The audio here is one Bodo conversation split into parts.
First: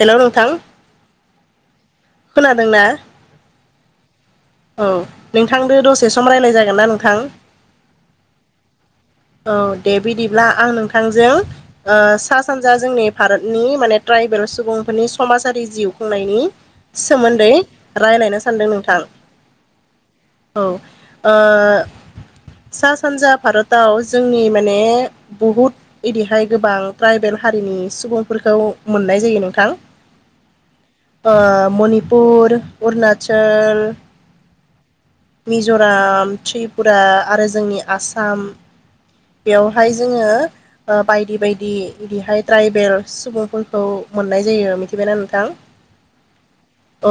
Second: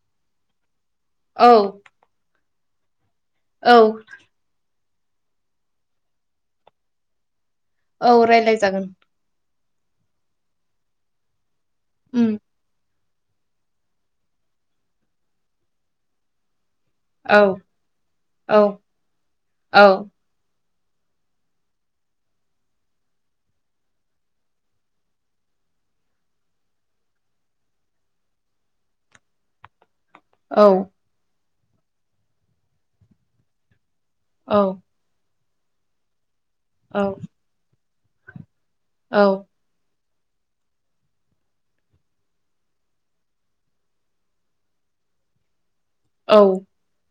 हेलौ नोंथां औ खोनादों ना? औ औ नोंथांदो दसे सम राय्लनाय जागोन ना नोंथां? औ रायज्लाय जागोन। औ दे बिदिब्ला आं नोंथांजों ओ उम सा सानजा जोंनि भारतनि माने ट्राइबेल सुबुंफोरनि समाजारि जिउ खुंनायनि औ सोमोन्दै रायलायनो सानदों औ नोंथां। औ औ ओ सा सानजा भारताव जोंनि माने बहुत इदिहाय गोबां ट्राइबेल हारिनि सुबुंफोरखौ मोननाय जायो नोंथां। औ। ओ मणिपुर, अरुनाचल औ। मिज'राम, त्रिपुरा औ आरो जोंनि आसाम औ। बेयावहाय जोङो बायदि बायदि बिदिहाय ट्राइबेल सुबुंफोरखौ मोननाय जायो मिथिबायना नोंथां। औ। औ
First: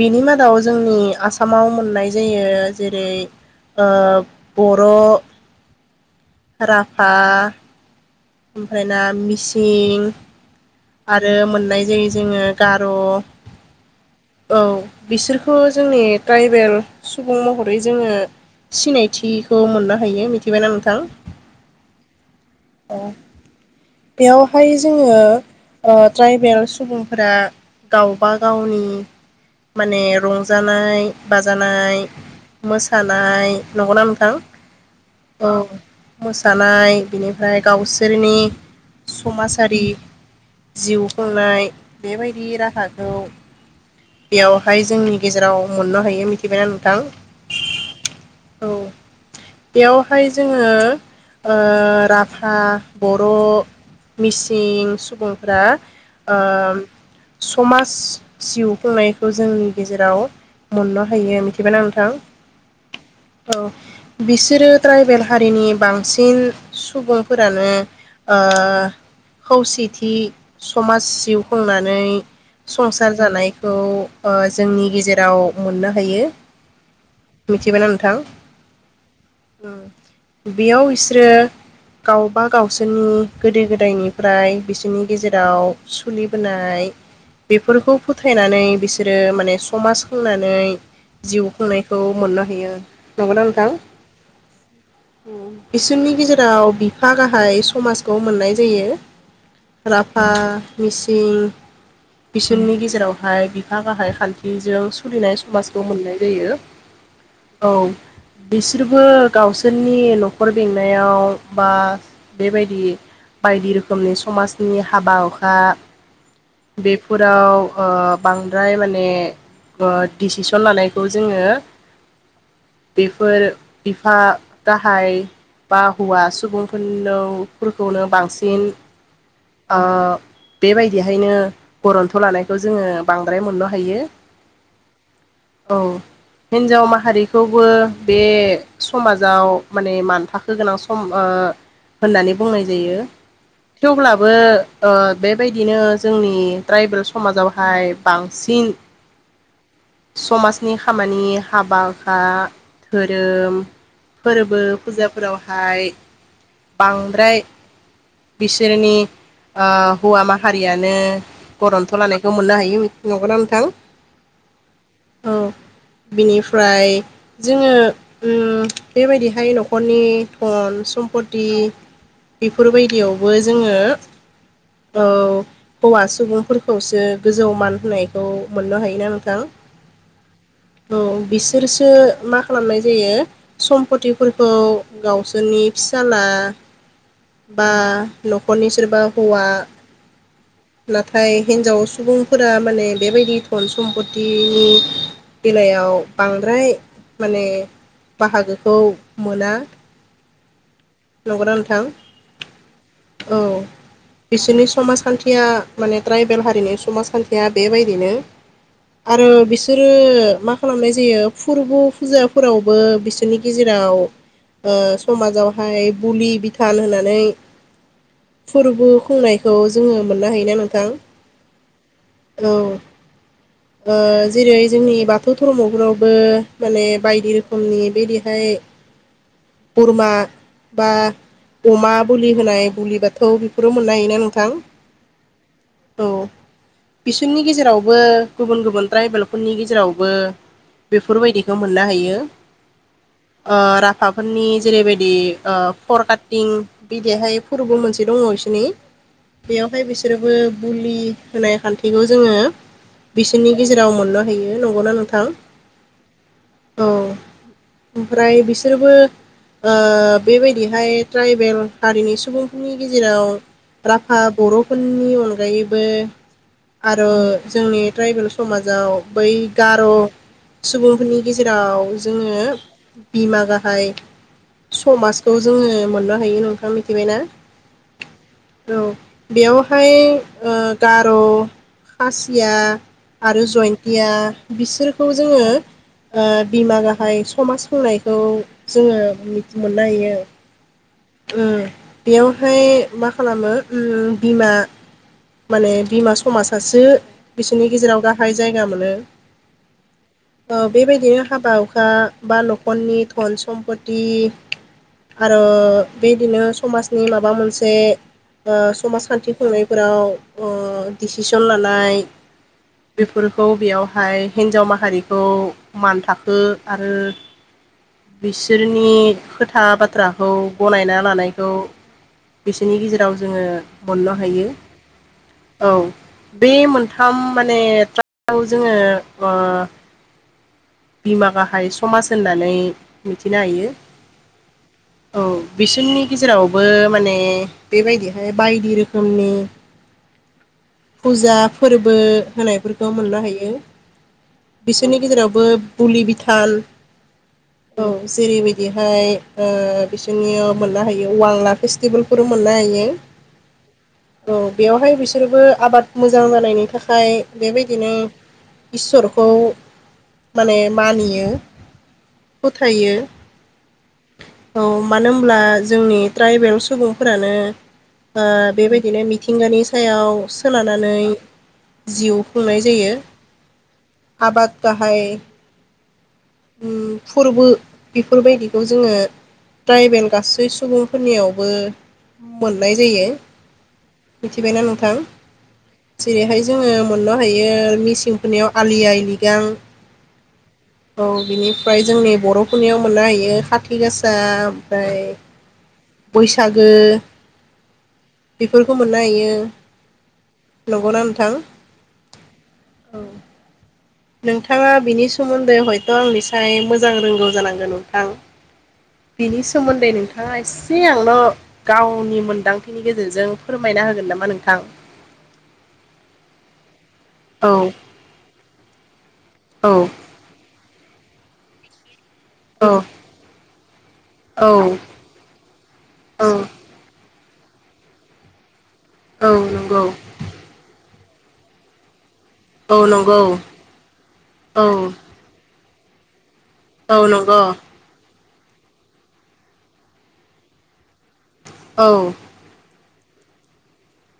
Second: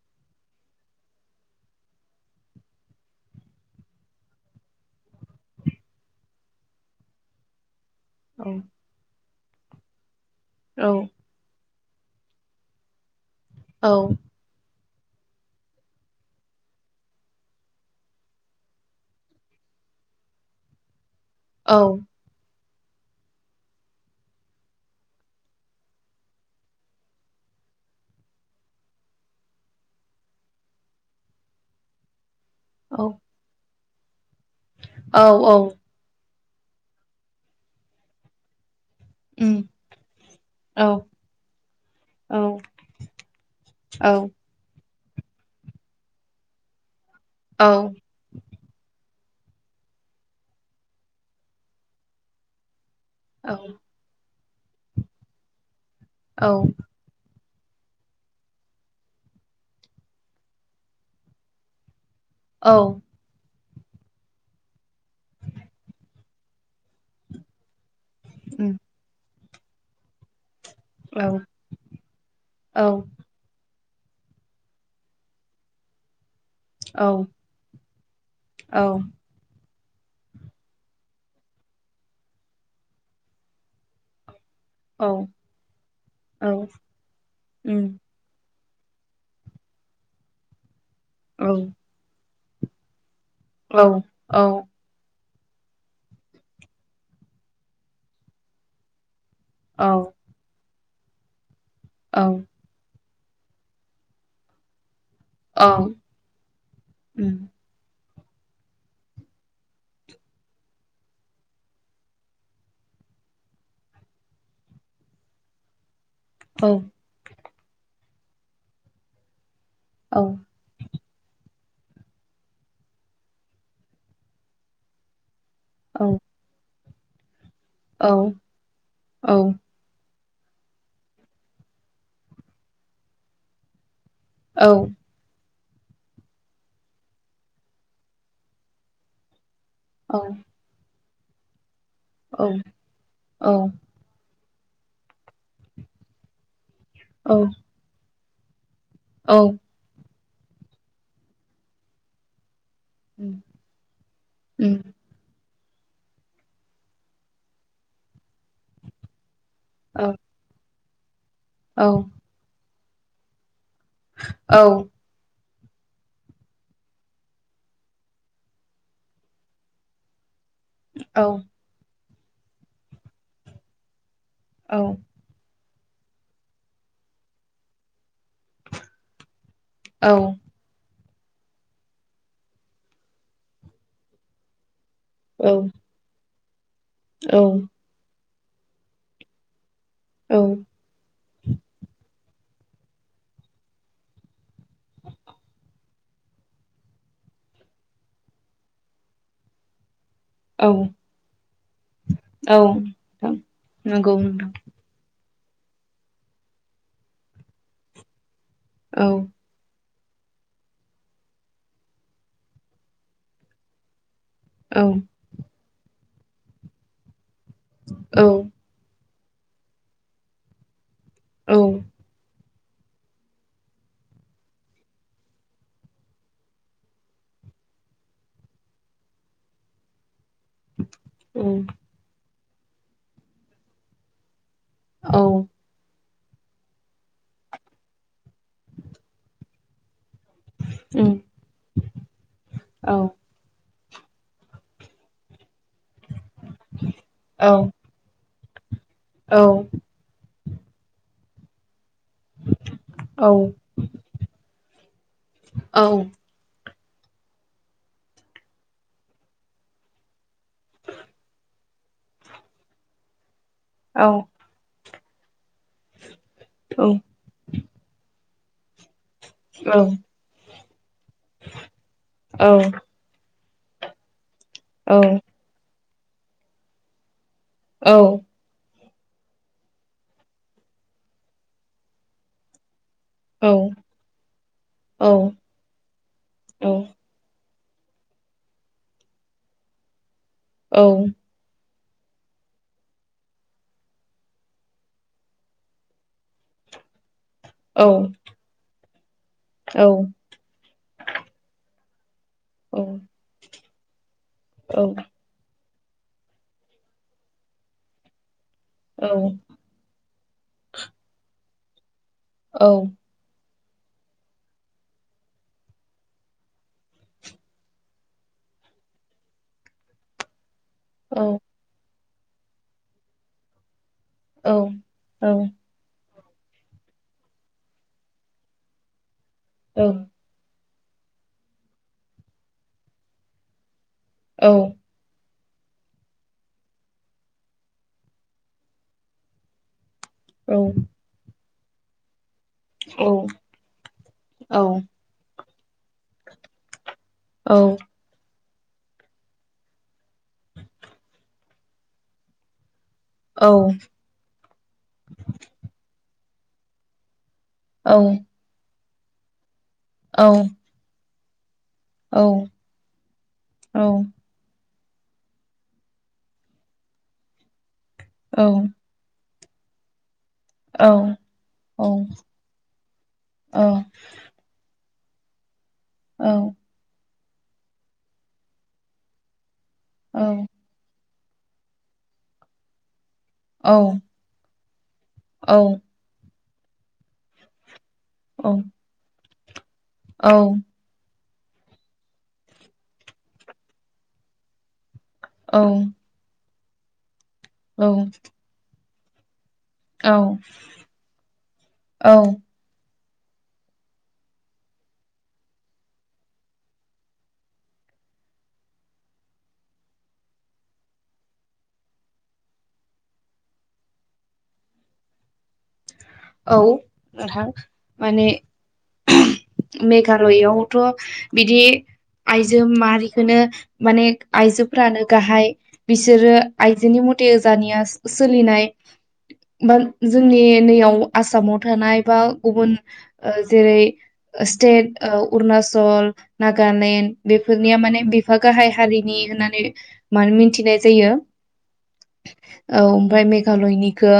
बेनि मादाव जोंनि आसामाव मोन्नाय जायो जेरै ओ बर' राभा ओमफ्राय ना मिसिं औ। आरो मोननाय जायो जोङो गार' औ। औ बिसोरखौ जोंनि ट्राइबेल सुबुं महरै जोङो सिनायथिखौ मोननो हायो मिथिबायना नोंथां। औ। औ। बेयावहाय जोङो ट्राइबेल सुबुंफोरा गावबा गावनि माने रंजानाय बाजानाय मोसानाय नंगौना नोंथां? औ। मोसानाय बेनिफ्राइ गावसोरनि उम समाजारि औ जिउ खुंनाय औ बेबायदि राहाखौ औ। फ्राय जोंनि गेजेराव मोननो हायो मिथिबायना नोंथां? औ। औ बेयावहाय जोङो ओ राभा बर', मिसिं, सुबुंफोरा ओ औ समाज जिउ खुंनायखौ जोंनि गेजेराव मोननो होयो मिथिबाय ना नोंथां? औ। औ। बिसोरो ट्राइबेल हारिनि बांसिन सुबुंफोरानो ओ उम खौसेथि समाज औ उम औ जिउ खुंनानै औ संसार जानाय खौ जोंनि गेजेराव मोननो हायो। मिथिबायना नोंथां? बेयाव बिसोरो गावबा गावसोरनि गोदो गोदायनि फ्राय बिसोरनि गेजेराव सोलिबोनाय बेफोरखौ फोथायनानै बिसोरो माने समाज खुंनानै जिउ खुंनायखौ मोननो हायो। नंगौना नोंथां? बिसोरनि गेजेराव बिफा गाहाय समाजखौ मोननाय जायो। राभा, मिसिं औ। बिसोरनि गेजेरावहाय बिफा गाहाय खान्थिजों सोलिनाय समाजखौ मोननाय जायो औ। बिसोरबो गावसोरनि न'खर बेंनायाव बा बेबायदि बायदि रोखोमनि समाजनि हाबा हुखा बे फोराव ओ बांद्राय माने ओ दिसिसन लानाय खौ जोङो बेफोर बिफा गाहाय बा हौवा सुबुंफोरखौनो बांसिन ओ बेबायदिहायनो गरन्थ' लानायखौ जोङो बांद्राय मोननो हायो। औ औ हिन्जाव माहारिखौबो बे समाजाव माने मानथाखो गोनां सम ओ होननानै औ बुंनाय जायो। औ औ थेवब्लाबो ओ बेबायदिनो जोंनि ट्राइबेल औ समाजावहाय बांसिन औ समाजनि खामानि हाबा हुखा, उम धोरोम फोरबो फुजाफोरावहाय बांद्राय बिसोरनि ओ औ हौवा माहारियानो औ गरन्थ' लानाय खौ मोननो हायो नोंगौ ना नोंथां? औ औ बिनिफ्राय जोङो ओम बेबायदिहाय न'खरनि धन औ सम्पति इफोर बायदियावबो जोङो औ औ हौवा सुबुंफोरखौसो गोजौ मान होनायखौ मोननो हायोना नोंथां? औ औ बिसोरसो मा खालामनाय जायो सम्पथिफोरखौ गावसोरनि फिसाला बा न'खरनि सोरबा हौवा औ नाथाय हिनजाव सुबुंफोरा माने बेबायदि धन सम्पति बेलायाव बांद्राय माने बाहागोखौ मोना। औ। नंगौना नोंथां नोंथां औ नंगौ नोंथां बिसोरनि समाजखान्थि मा माने ट्रायबेल हारिनि समाजखान्थिया बेबायदिनो आरो बि सोरो मा खालामनाय जायो फुरबु फुजाफोरावबो बिसोरनि गेजेराव ओ औ समाजावहाय बुलि बिथान होनानै औ। फुरबु खुंनायखौ जोङो मोननो हायोना नोंथां। औ। औ। ओ जेरै जोंनि बाथौ धर्मफोरावबो माने बायदि रोखोमनि बेदिहाय बुरमा बा उम अमा बोलि होनाय बुलि बाथौ बेफोरो मोननो हायोना नोंथां। औ औ बिसोरनि गेजेरावबो गुबुन गुबुन ट्राइबेलफोरनि गेजेरावबो उम बेफोरबायदिखौ मोननो हायो। औ ओ राभाफोरनि जेरैबायदि ओ फर काटिं बिदिहाय औ फोरबो मोनसे दङ इसिनि औ बेयावहाय बि फोरबो बुलि होनाय खान्थिखौ जोङो औ बिसोरनि गेजेराव मोननो हयो, नंगौना नोंथां? औ औ ओमफ्राय बिसोरबो ओ बेबायदिहाय ट्राइबेल हारिनि सुबुंफोरनि गेजेराव औ राभा, बर' बुंनि अनायैबो औ आर' जोंनि थ्रायबोल सु समाजाव बै गार' सुबुंफोरनि गेजेराव जोङो बिमा गाहाय समाजखौ जोङो मोननो हायो नोंथांङा मिथिबायना। औ। औ बेयावहाय ओ गार' खासिया आरो जयन्तिया बिसोरखौ जोङो ओ बिमा गाहाय समाज होनाय खौ जोंङो मि मोननो हायो। औ। उम बेयावहाय मा खालामो उम बिमा माने बिमा समाजसासो बिसोरनि गेजेराव गाहाय जायगा मोनो। औ। ओ बेबायदिनो हाबा हुखा बा न'खरनि धन सम्पति औ। आरो बेदिनो समाजनि माबा मोनसे ओ समास खानथि खुंनायफोराव ओ दिसिसन लानाय औ। बेफोरखौ बेयावहाय हिन्जाव माहारिखौ मान थाखो आरो बिसोरनि खोथा बाथ बाथ्राखौ गनायना लानायखौ बिसोरनि गेजेराव जोङो मोननो हायो। औ बे मोनथाम माने ट्राकआव जोङो ओ औ बिमा गाहाय समाज होननानै मिथिनो हायो। औ। औ बिसोरनि गेजेरावबो माने बेबायदिहाय बायदि रोखोमनि [unintelligible] औ। फुजा फोरबो होनायफोरखौ मोननो हायो बिसोरनि गेजेरावबो बुलि बिथान औ जेरैबायदिहाय ओ बिसोरनियाव मोननो हायो वांला फेस्टिभेलफोरबो मोननो हायो। औ। औ बेवहाय बिसोरबो आबाद मोजां जानायनि थाखाय बेबायदिनो इसोरखौ माने मानियो। औ फोथायो औ। औ मानो होनब्ला जोंनि ट्राइबेल सुबुंफोरानो ओ बेबायदिनो मिथिंगानि सायाव खोनानानै जिउ खुंनाय जायो आबाद गाहाय औ। उम फोरबो बेफोरबायदिखौ जोङो ट्राइबेल गासै सुबुं खुनियावबो मोननाय जायो। औ। मिथिबायना नोंथां? औ। जेरैहाय जोङो मोननो हायो मिसिंफोरनियाव आलि आइ लिगां। औ। औ बिनिफ्राय जोंनि बर'फोरनियाव मोननो हायो खाथि गासा ओमफ्राय औ। बैसागो औ। बेफोरखौ मोननो हायो। औ नंगौना नोंथां औ। औ। नोंथाङा बिनि सोमोन्दै हयथ' आंनिसाय मोजां रोंगौ जानांगौ नोंथां। बिनि सोमोन्दै नोंथाङा एसे आंनो' गावनि मोनदांथिनि गेजेरजों फोरमायना होगोन नामा नोंथां? औ नोंथां औ माने औ मेघालयावथ बिदि आयजो औ माहारिखौनो माने औ आयजोफ्रानो गाहाय औ बिसोरो आइजोनि मथे जानिया सोलिनाय औ बा नंगौ जोंनि नैयाव आसामाव थानाय बा गुबुन औ नंगौ जेरै औ स्टेट ओ उरनाचल औ नागालेण्ड नंगौ बेफोरनिया माने बे गाहाय हारिनि होननानै मानो मिथिनाय जायो? औ। औ ओमफ्राय मेघालयनिखौ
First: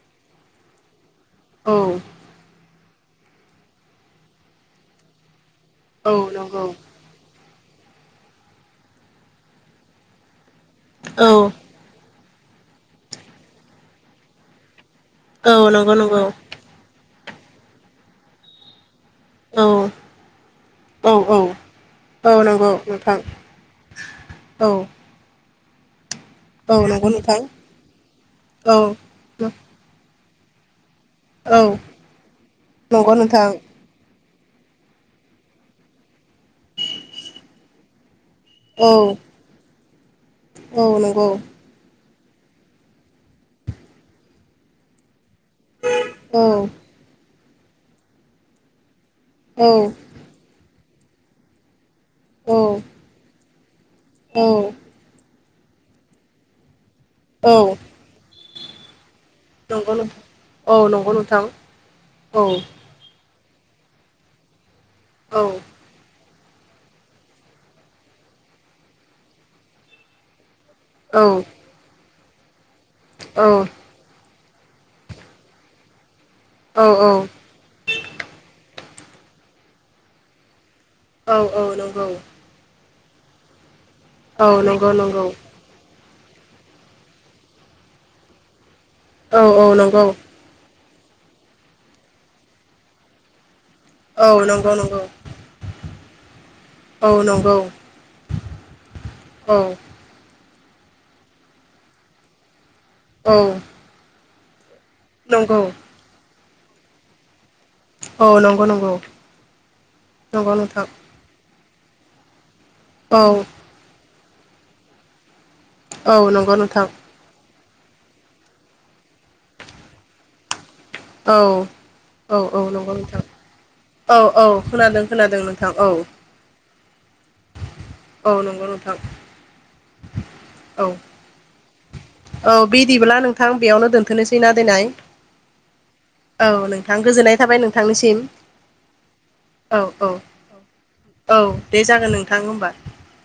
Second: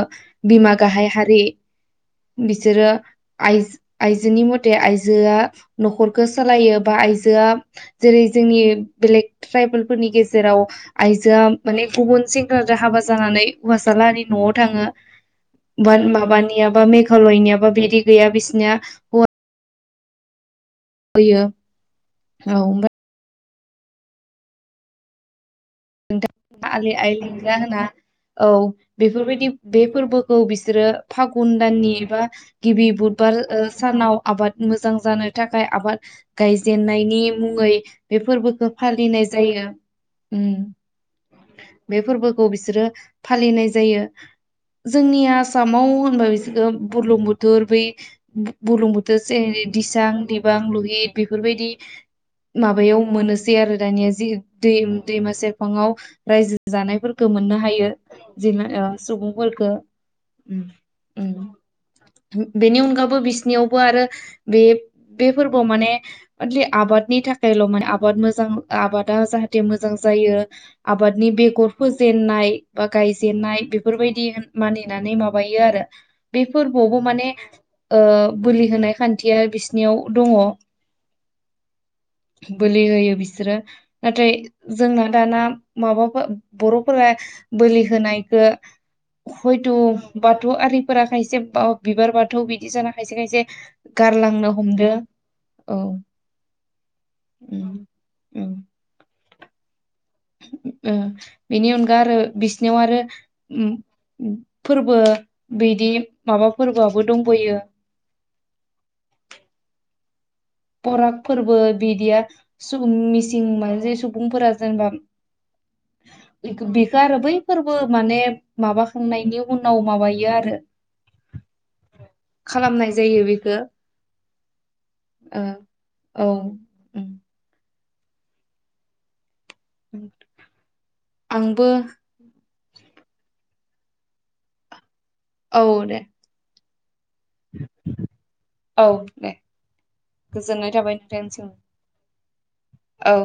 बिमा गाहाय हारि औ। बिसोरो आय आयजोनि मथे आइजोआ औ न'खरखौ नंगौ सालायो बा आइजोआ जेरै जोंनि बेलेग ट्राइबेलफोरनि गेजेराव औ आइजोआ माने गुबुन सेंग्राजों हाबा जानानै हौवासा लाहानि न'आव थाङो औ नंगौ बा नंगौ माबानि मेघालयनियाबा बिदि गैया बिसिनिया औ औ औ होयो औ नंगौ औ औ नोंथां आलि नंगौ आइ नोंथां लिगां होना औ बेफोरबायदि बे फोरबोखौ बिसोरो फागुन औ दाननि एबा गिबि नंगौ बुधबार नोंथां सानाव आबाद मोजां जानो थाखाय आबाद गायजेननायनि मुङै बे फोरबोखौ औ फालिनाय जायो उम औ नंगौ बे फोरबोखौ बिसोरो फालिनाय जायो जोंनिया आसामाव होनबा औ बिसोर बुर्लुंबुथुर बै बुर्लुंबुथुर जेरै दिसां दिप दिबां लिहत बेफोरबायदि माबायाव मोननोसै आरो दानिया औ दै दैमा सेरफाङआव रायजो जानायफोर औ मोननो हायो जि नंगौ नोंथां औ नंगौ नोंथां [unintelligible] औ बेनि अनगाबबो बिसिनियावबो आरो बे बे औ फोरबोआव माने अनलि आबादनि थाखायल' माने आबाद मोजां आबादा जाहाथे मोजां जायो औ आबादनि बेगर फोजेननाय बा औ गायजेननाय बे बेफोरबायदि मानिनानै माबायो आरो बे औ फोरबोआवबो माने बोलि होनाय खान्थिया बिसिनियाव दङ औ औ नंगौ बोलि होयो बिसोरो नाथाय औ नंगौ जोंना नंगौ माबा बर'फोरा बोलि होनायखौ औ औ हयथ' नंगौ बाथ बाथौ आरिफोरा खायसे बाव बिबार बाथौ बिदि जागोन खायसे खायसे औ गारलांनो नंगौ हमदो नंगौ औ औ नंगौ औ ओ बेनि अनगा आरो बिसिनियाव आरो औ ओम फोरबो नंगौ बिदि माबा फोरबोआबो दंबोयो औ नंगौ नंगौ नंगौ नोंथां [unintelligible] फोरबो बिदिया सुबुं औ मिसिं मानो जायो सुबुंफोरा जेनेबा औ नंगौ [inaudible] नोंथां बिखो आरो बै फोरबो माने माबाखांनायनि उनाव माबायो आरो औ औ औ खालामनाय नंगौ नोंथां जायो बेखौ औ औ खोनादों खोनादों ओ नोंथां औ उम। औ नंगौ नोंथां औ आंबो औ बिदिब्ला नोंथां बेयावनो दोनथ'नोसैना दिनहाय ओ दे औ नोंथां गोजोननाय थाबाय नोंथांनिसिम औ दे औ औ गोजोननाय थाबाय औ नोंथांनिसिम दे जागोन नोंथां होमबा औ